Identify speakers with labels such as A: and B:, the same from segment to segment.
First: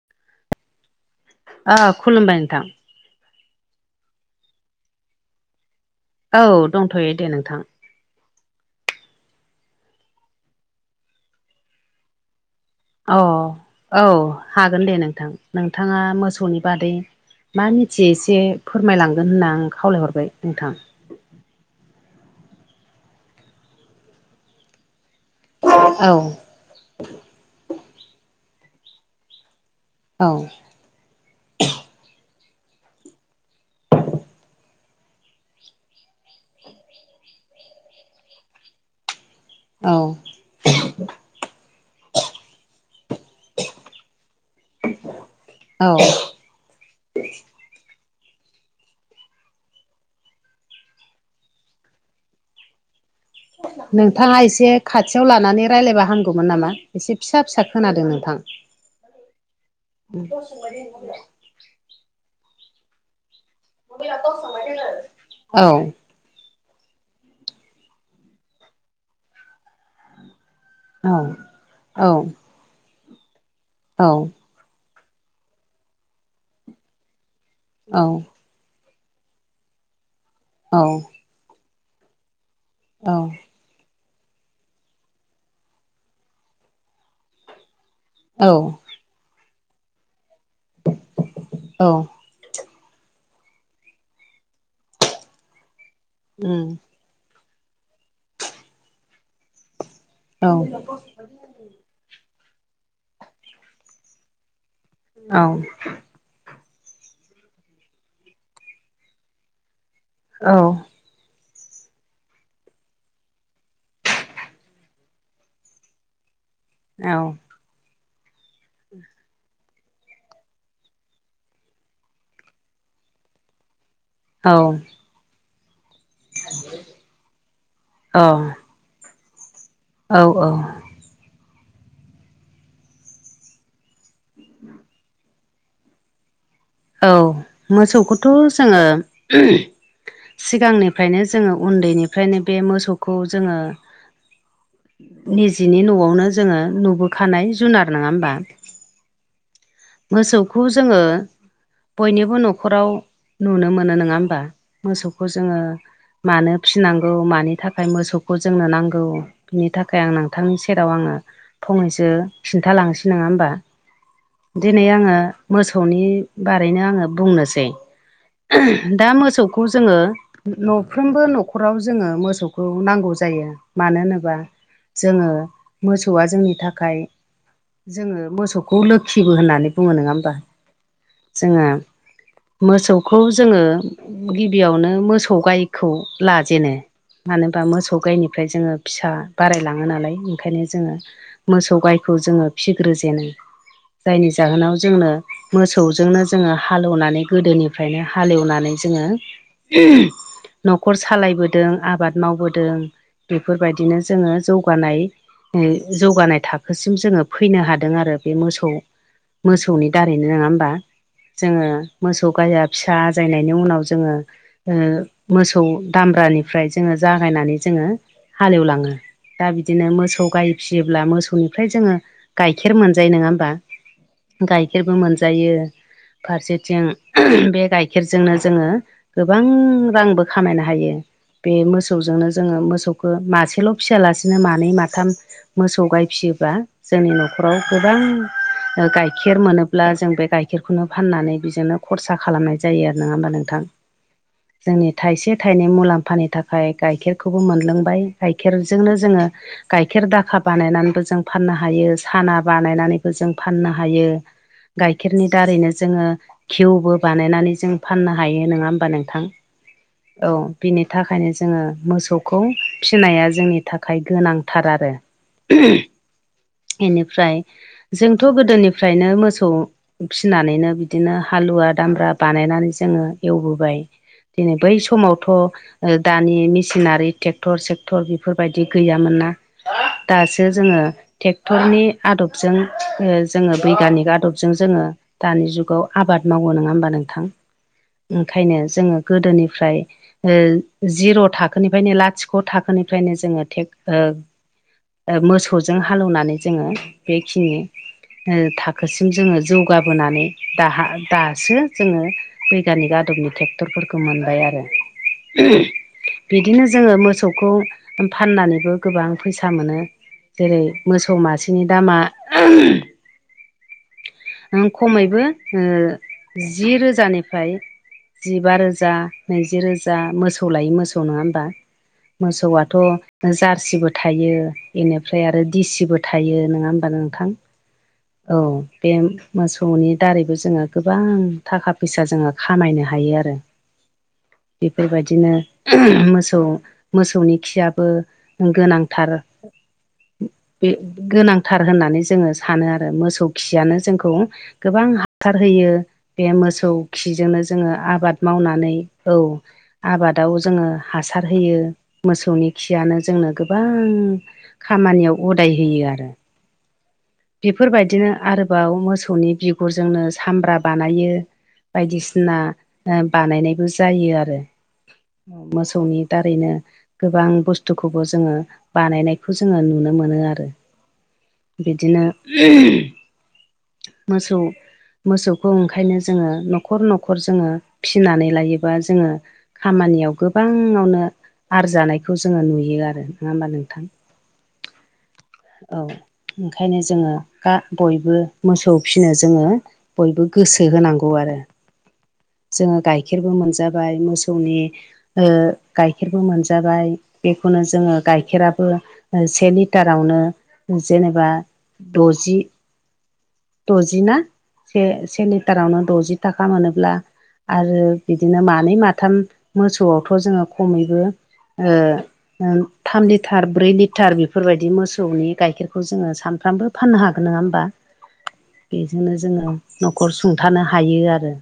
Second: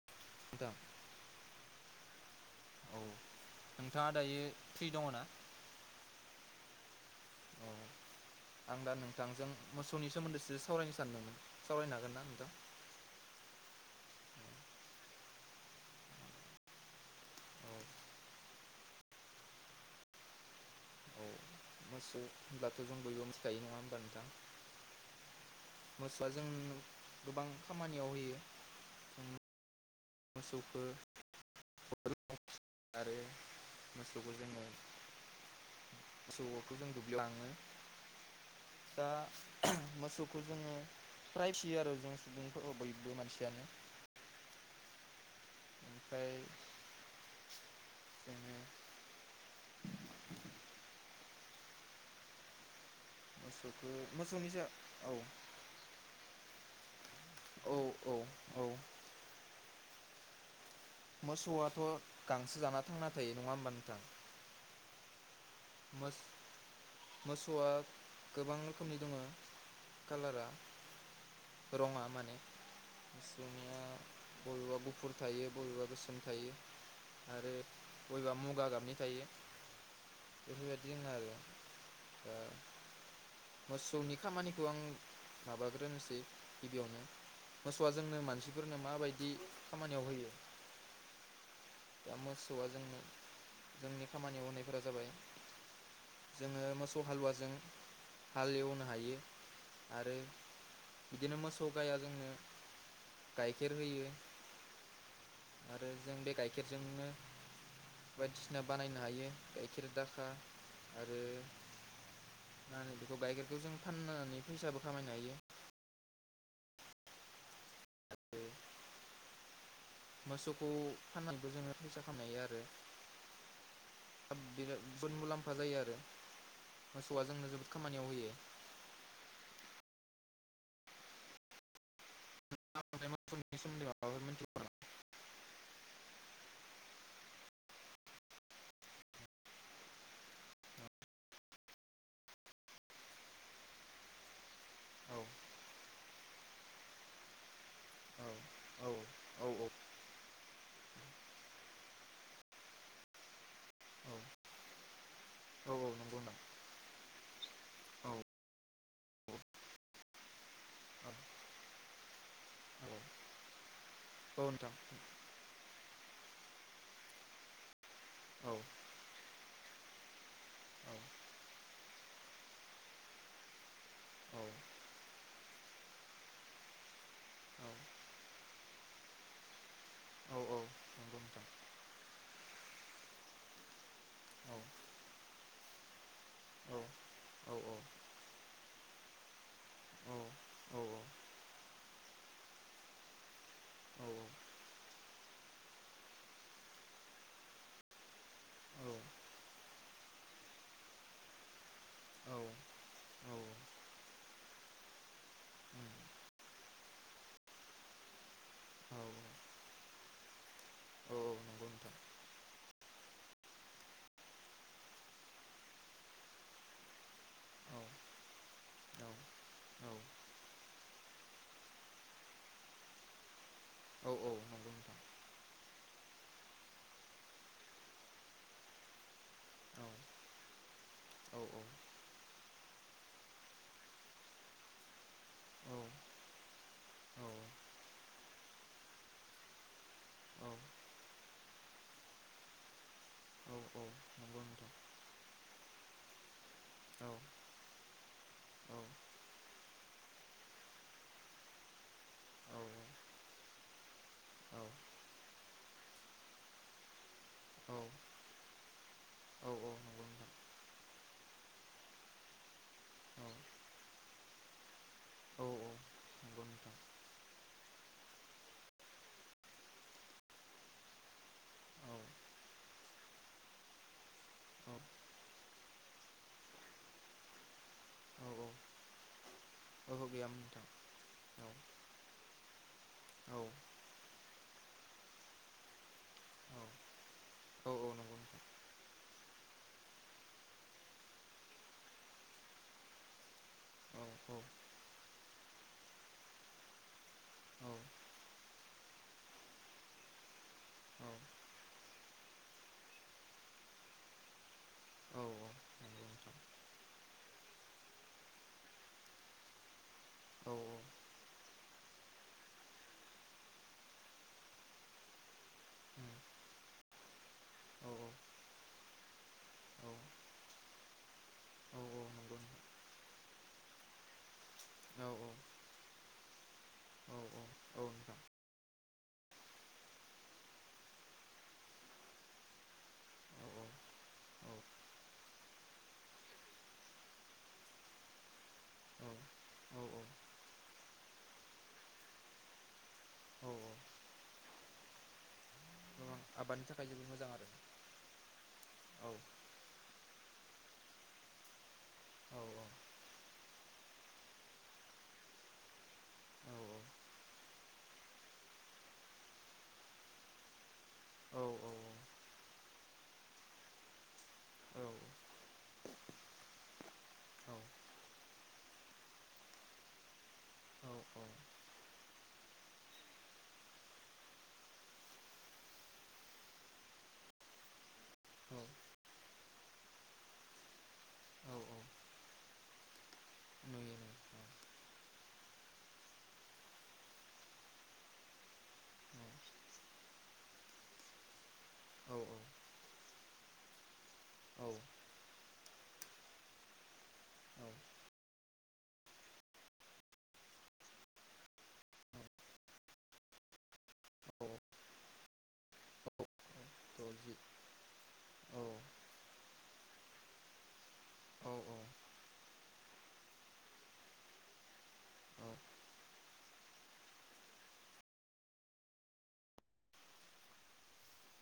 A: [unintelligible]
B: अ खुलुमबाय नोंथां
A: औ नोंथाङा दायो फ्रि दङ ना
B: औ दंथ'यो दे नोंथां
A: औ आं दा नोंथांजों मोसौनि सोमोन्दैसो सावरायनो सानदोंमोन सावरायनो हागोन ना नोंथां
B: अ औ हागोन दे नोंथां नोंथाङा मोसौनि बादै मा
A: औ
B: मिथियो एसे फोरमायलांगोन होनना आं खावलायहरबाय नोंथां
A: औ मोसौ होनब्लाथ' जों बयबो मिथिखायो नङा होमबा नोंथां
B: औ
A: मोसौआ जों गोबां खामानियाव होयो
B: औ
A: मोसौखो आरो मोसौखौ जोङो मसौथ' जों दुब्लियावलाङो दा
B: औ
A: मोसौखौ जोङो फ्राय फिसियो आरो जों सुबुंफोराव बयबो मानसियानो
B: [inaudible] औ
A: ओमफ्राय जोङो मोसौखौ
B: नोंथाङा
A: मोसौनि जा
B: एसे
A: औ
B: खाथियाव लानानै रायज्लायबा हामगौमोन नामा एसे फिसा फिसा
A: औ
B: खोनादों
A: औ
B: नोंथां
A: औ न 'आथ' गांसो जाना थांना थायो नङा होमबा नोंथां
B: औ
A: मोसौआ गोबां रोखोमनि दङ कालारा
B: औ
A: रङा
B: औ
A: माने [unintelligible]
B: औ
A: बबेबा गुफुर थायो बबेबा गोसोम थायो आरो
B: औ
A: बयबा मुगा गाबनि थायो
B: औ
A: बेफोरबायदिनो आरो दा
B: औ
A: मोसौनि खामानिखौ आं माबाग्रोनोसै गिबियावनो मोसौआ जोंनो मानसिफोरनो माबायदि खामानियाव होयो।
B: औ
A: दा मोसौआ जों जोंनि खामानि मावनायफोरा जाबाय जोङो
B: उम
A: मोसौ थ' हालुवाजों हाल एवनो हायो आरो
B: औ
A: बिदिनो मोसौ गाया जोंनो गाइखेर होयो
B: औ
A: आरो जों बे गाइखेरजोंनो बायदिसिना बानायनो हायो गाइखेर दाखा
B: औ
A: आरो मा होनो बेखौ गाइखेरखौ जों फाननानै फैसाबो खामायनो हायो
B: औ
A: आरो
B: [inaudible]
A: मोसौखौ फाननानैबो जोङो फैसा खामायो आरो आरो बिराद मुलाम्फा जायो आरो मोसौआ जोंनो जोबोद खामानियाव
B: औ
A: होयो
B: औ औ।
A: [unintelligible]
B: न [inaudible] औ मोसौखौथ' जोङो। सिगांनिफ्रायनो जोङो उन्दैनिफ्रायनो बे मोसौखौ जोङो। निजिनि न'आवनो जोङो नुबोखानाय जुनार। नोङा
A: औ
B: होमबा?
A: औ औ।
B: मोसौखौ जोङो। बयनिबो न'खराव नुनो मोनो
A: औ
B: नङा होमबा। मोसौखौ जोङो
A: औ औ नंगौ नोंथां
B: मानो फिनांगौ मानि थाखाय
A: औ
B: मोसौखौ जोंनो नांगौ। बिनि थाखाय आं नोंथांनि सेराव
A: औ
B: आङो फंनैसो खिन्थालांसै। नङा होमबा?
A: औ नोंथां
B: दिनै आङो मोसौनि बारैनो आङो बुंनोसै।
A: औ
B: दा मोसौखौ जोङो।
A: औ
B: न'फ्रोमबो न'खराव जोङो मोसौखौ नांगौ जायो। मानो होनोबा जोङो मोसौआ जोंनि थाखाय। जोङो मोसौखौ लो खिबो होननानै बुङो नङा होमबा।
A: औ औ नंगौ नोंथां
B: जोङो मोसौखौ जोङो
A: औ
B: गिबियावनो मोसौ गायखौ
A: औ
B: लाजेनो।
A: औ
B: मानो होनबा मोसौ गायनिफ्राय जोङो फिसा बारायलाङो नालाय।
A: उम
B: ओंखायनो जोङो मोसौ गायखौ जोङो फिग्रो जेनो। जायनि जाहोनाव जोंनो मोसौजोंनो जोङो हालेवनानै गोदोनिफ्रायनो हालेवनानै जोङो। [unintelligible] न'खर सालायबोदों आबाद मावबोदों। बेफोरबायदिनो जोङो जौगानाय जौगानाय थाखोसिम जोङो फैनो हादों आरो। बे मोसौ मोसौनि दारैनो नङा होनोमबा?
A: औ
B: जोङो
A: नंगौ नोंथां
B: मोसौ गायया फिसा आजायनायनि उनाव जोङो। ओ मोसौ दामब्रानिफ्राय जोङो जागायनानै
A: औ
B: जोङो
A: औ
B: हालेवलाङो। दा बिदिनो मोसौ गाय फिसियोब्ला मोसौनिफ्राय जोङो गाइखेर मोनजायो नङा होमबा।
A: औ नंगौ
B: गाइखेरबो मोनजायो। फारसेथिं बे गाइखेरजोंनो जोङो। गोबां
A: नोंथां औ
B: रांबो खामायनो हायो।
A: औ
B: बे मोसौ मोसौजोंनो जोङो मोसौखौ मासेल' फियालासिनो मानै माथाम। मोसौ गाय फियोबा जोंनि न'खराव गोबां। ओ गाइखेर मोनोब्ला जों बे गाइखेरखौनो फाननानै बेजोंनो खरसा खालामनाय। जायो आरो नोङा होमबा नोंथां जोंनि थायसे थाइनै मुलाम्फानि थाखाय। गाइखेरखौ मोनलोंबाय गाइखेरजोंनो जोङो। गाइखेर दाखा बानायनानैबो जों फाननो हायो। साना बानायनानैबो जों फाननो हायो। गाइखेरनि दारैनो जोङो खिउबो बानायनानै जों फाननो हायो नोङा होमबा नोंथां।
A: औ औ। नंगौ नोंथां
B: औ बिनि थाखायनो जोङो मोसौखौ
A: औ
B: फिनाया जोंनि थाखाय गोनांथार आरो। ह [unintelligible]
A: नोंगौ नोंथां।
B: बेनिफ्राय जोंथ' गोदोनिफ्रायनो मोसौ फिसिनानैनो बिदिनो हालुवा
A: औ
B: दामब्रा बानायनानै जोङो एवबोबाय। दिनै
A: औ
B: बै समावथ' ओ दानि मेसिनारि टेक। क्टर सेक्टर
A: औ
B: बेफोरबायदि गैयामोन ना
A: ओहो गैयामोन
B: दासो
A: नोंथां
B: जोङो।
A: औ
B: ट्रेक्टरनि आदबजों
A: औ
B: जोङो बैग्यानिक आदब जों जोङो दानि जुगाव आबाद मावो नङा होमबा नोंथां।
A: औ औ नंगौ नोंथां
B: ओंखायनो जोङो गोदोनिफ्राय। ओ जिर' थाखोनिफ्रायनो लाथिख' थाखोनिफ्रायनो जोङोे
A: औ
B: [unintelligible]
A: औ
B: ओ मोसौजों हालौवनानै जोङो बेखिनि ओ थाखोसिम जोङो जौगाबोनानै दा दासो जोङो बैयगानिक आदबनि ट्रेक्टरफोरखौ मोनबाय आरो।
A: औ नंगौ नोंथां
B: बिदिनो जोङो मोसौखौ फाननानैबो गोबां फैसा मोनो।
A: औ उम
B: जेरै मोसौ मासेनि दामा। नों खमैबो ओ जि रोजानिफ्राय।
A: औ
B: जिबा रोजा नैजि
A: औ
B: रोजा मोसौ लायो मोसौ नङा होमबा
A: औ औ नंगौ
B: मोसौआथ' जारसिबो थायो
A: नोंथां
B: बेनिफ्राय
A: औ
B: आरो दिसिबो थायो नङा होमबा नों
A: औ औ औ। नोंथां
B: औ बे मोसौनि दारैबो जोंङो गोबां थाखा फैसा जोंङो खामायनो हायो आरो।
A: औ औ औ
B: बेफोरबायदिनो मोसौ मोसौनि खियाबो। गोनांथार
A: औ
B: बे गोनांथार होननानै जोङो सानो आरो मोसौ
A: औ
B: खियानो जोंखौ गोबां हासार होयो।
A: गोबां
B: बे
A: आबादनि
B: मोसौ
A: थाखाय जोबोद मोजां
B: खिजोंनो
A: आरो
B: जोङो आबाद मावनानै औ। आबादाव जोङो हासार होयो
A: औ
B: मोसौनि खियानो जोंनो गोबां। खामानियाव उदाय होयो आरो।
A: औ
B: बेफोरबायदिनो आरोबाव मोसौनि बिगुरजोंनो सामब्रा बानायो।
A: औ
B: बायदिसिना ओ बानायनायबो जायो आरो।
A: औ।
B: मोसौनि दारैनो गोबां बुस्थुखौबो जोङो बानायनायखौ जोङो नुनो मोनो आरो।
A: औ
B: बिदिनो मोसौ मोसौखौ ओंखायनो जोङो न'खर न'खर जोङो फिनानै लायोबा जोङो खामानियाव गोबाङावनो
A: औ
B: आरजानायखौ जोङो नुयो आरो नङा होमबा नोंथां।
A: [inaudible]
B: औ। ओंखायनो जोङो गा बयबो मोसौ फिनो जोङो बयबो गोसो होनांगौ आरो।
A: औ
B: जोंङो गाइखेरबो मोनजाबाय मोसौनि।
A: औ
B: ओ गाइखेरबो मोनजाबाय बेखौनो जोङो गाइखेराबो ओ से लिटारावनो। जेनेबा द'जि द'जि ना?
A: औ
B: से से लिटारावनो द'जि थाखा मोनोब्ला
A: औ द'जि
B: आरो बिदिनो
A: औ
B: मानै माथाम मोसौआवथ' जोङो खमैबो
A: औ
B: ओ थाम लिटार ब्रै लिटार बेफोरबायदि मोसौनि गाइखेर खौ जोङो सानफ्रामबो फाननो हागोन नङा होमबा। बेजोंनो जोंङो न'खर सुंथानो हायो आरो।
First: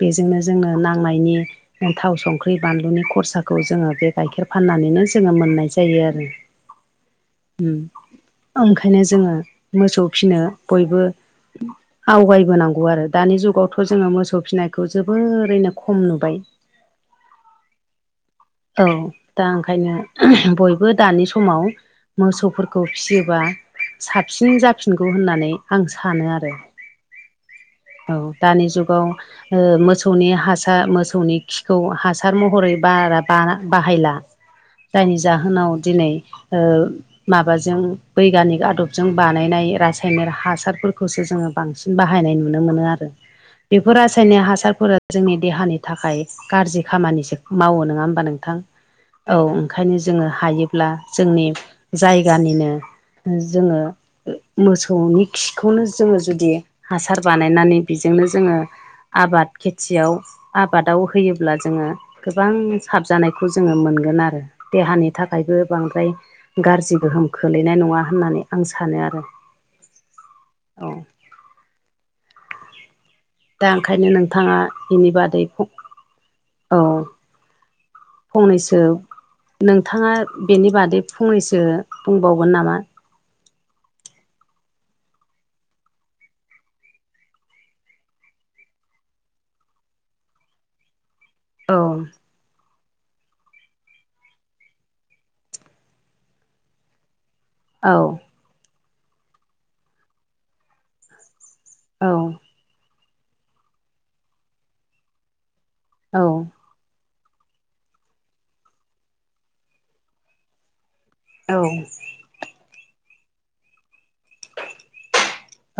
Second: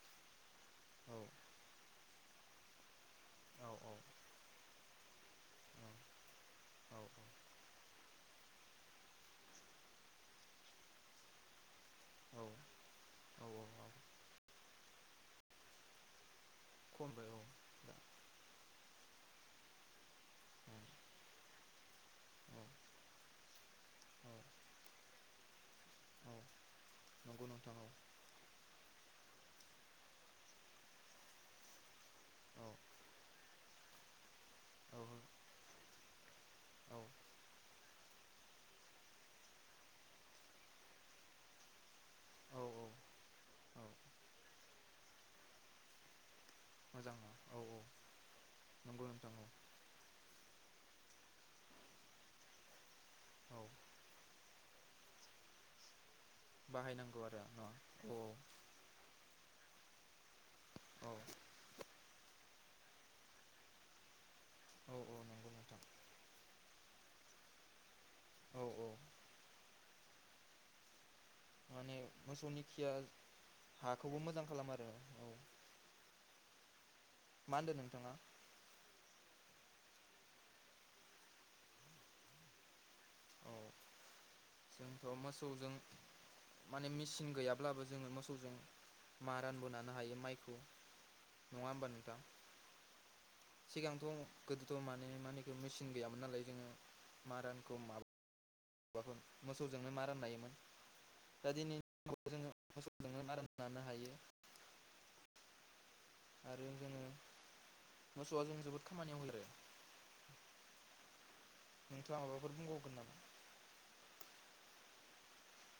B: बेजोंनो जोंनो नांनायनि थाव संख्रि बानलुनि खरसा खौ
A: औ
B: जोङो बे गाइखेर फाननानैनो जोङो मोननाय जायो आरो उम ओंखायनो जोङो मोसौ फिनो बयबो आवगायबोनांगौ आरो दानि
A: औ औ
B: जुगावथ' जोंङो मोसौ फिनायखौ जोबोरैनो खम नुबाय।
A: [unintelligible]
B: औ दा ओंखायनो
A: औ
B: बयबो दानि समाव
A: औ
B: मोसौफोरखौ फियोबा
A: औ
B: साबसिन जाफिनगौ होननानै आं सानो
A: औ
B: आरो
A: नंगौ नोंथां
B: औ। दानि जुगाव ओ मोसौनि हासार मोसौनि खिखौ हासार
A: औ
B: महरै बारा बाना बाहायला
A: औ
B: जायनि जाहोनाव दिनै ओ माबाजों बैगानिक आदबजों बानायनाय रासायनिक हासारफोरखौसो जोङो बांसिन बाहायनाय
A: औ
B: नुनो मोनो
A: औ
B: आरो
A: औ
B: बेफोर रासायनिक हासारफोरा जोंनि देहानि थाखाय गाज्रि
A: मोजां ना
B: खामानिसो
A: औ औ
B: मावो नङा होमबा नोंथां
A: नंगौ नोंथां
B: औ ओंखायनो जोङो हायोब्ला जोंनि जायगानिनो ओ
A: औ
B: जोङो मोसौनि खिखौनो जोङो जुदि हासार
A: बाहायनांगौ आरो न' औ
B: बानायनानै बेजोंनो जोङो आबाद खेथियाव आबादाव
A: औ
B: होयोब्ला जोङो गोबां हाबजानायखौ जोङो मोनगोन आरो
A: औ
B: देहानि
A: औ नंगौ
B: थाखायबो
A: नोंथां
B: बांद्राय गाज्रि गोहोम खोलैनाय नङा होननानै
A: औ
B: आं
A: औ
B: सानो आरो औ
A: माने मोसौनि खिया
B: दा ओंखायनो
A: हाखौबो मोजां
B: नोंथांङा
A: खालामो आरो
B: बेनि
A: औ
B: बादै औ
A: मा होन्दों नोंथाङा
B: फंनैसो नोंथाङा बेनि बादै फंनैसो बुंबावगोन नामा?
A: औ जोंथ' मोसौजों माने मेचिन गैयाब्लाबो जोङो मोसौजों मारानबोनानो हायो माइखौ नङा
B: औ
A: होमबा नोंथां? सिगांथ' गोदोथ' मानि मानिखौ मेचिन गैयामोन नालाय जोङो मारानखौ
B: औ
A: माबो फोर मोसौजोंनो मारामन नायोमोन दा दिनैनि
B: औ
A: जोङो मोसौजोंनो आराम नानो हायो।
B: औ
A: आरो जोङो मोसौआ जों जोबोद खामानियाव हेरो
B: औ
A: नोंथाङा माबाफोर बुंबावगोन नामा?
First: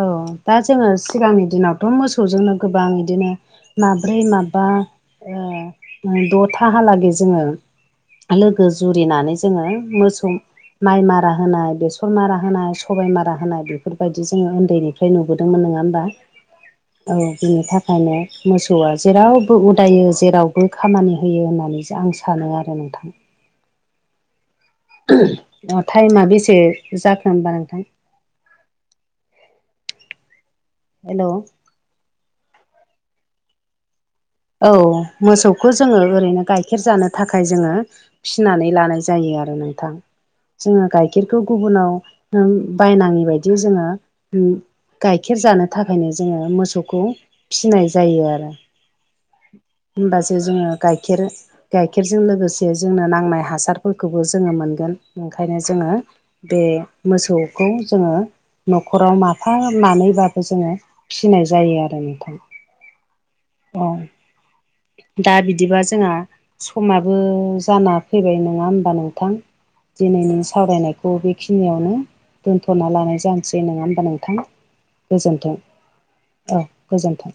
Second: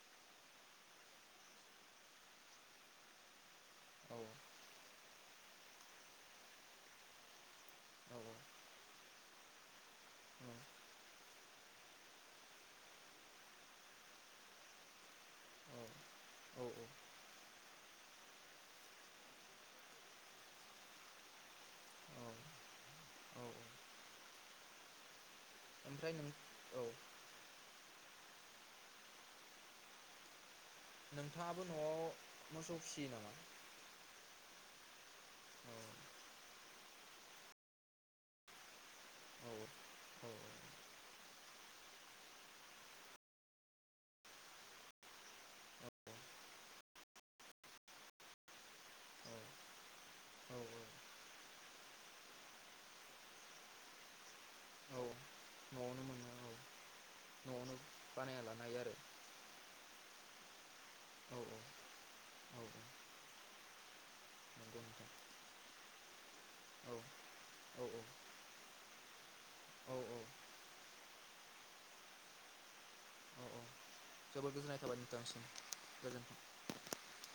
B: औ दा जोङो सिगांनि दिनावथ' मोसौजोंनो गोबां बिदिनो माब्रै
A: औ
B: माबा ओ द'थाहालागै जोङो
A: औ
B: लोगो जुरिनानै जोङो मोसौ माइ मारा होनाय बेसर मारा होनाय सबायाइ मारा हो होननाय बेफोरबायदि जोंङो उन्दैनिफ्राय नुबोदोंमोन नङा होमबा।
A: औ
B: औ बिनि थाखायनो मोसौआ जेरावबो उदायो जेरावबो खामानि होयो होननानै आं
A: औ
B: सानो आरो नोंथां।
A: औ
B: अ
A: ओमफ्राय
B: टाइमा
A: नों
B: बेसे
A: औ
B: जाखो होनबा नोंथां? हेलौ
A: नोंथाङाबो न'आव मोसौ फिसियो नामा?
B: औ मोसौखौ
A: औ
B: जोङो ओरैनो गाइखेर जानो थाखाय जोङो फिनानै लानाय जायो
A: औ
B: आरो नोंथां।
A: औ
B: जोङो गाइखेरखौ गुबुनाव ओ बायनाङि बायदि जोङो गाइखेर जानो थाखायनो जोङो मोसौखौ फिनाय जायो आरो होमबासो जोङो गाइखेर गाइखेरजों लोगोसे जोंनो नांनाय हासारफोरखौबो जोङो मोनगोन ओंखायनो जोङो
A: न'आवनो मोनो औ
B: बे मोसौखौ
A: न'आवनो
B: जोङो
A: बानायना लानो हायो आरो
B: न'खराव माफा मानैबाबो जोङो
A: औ
B: फिनाय जायो आरो नोंथां।
A: औ
B: औ
A: नंगौ नोंथां।
B: दा बिदिबा जोंहा
A: औ
B: समाबो
A: औ
B: जाना फैबाय नङा होनोमबा नोंथां।
A: औ औ
B: दिनैनि सावरायनायखौ बेखिनियावनो दोनथ'ना लानाय जानोसै नङा होमबा नों
A: जोबद गोजोननाय थाबाय नोंथांनिसिम गोजोन्थों
B: गोजोन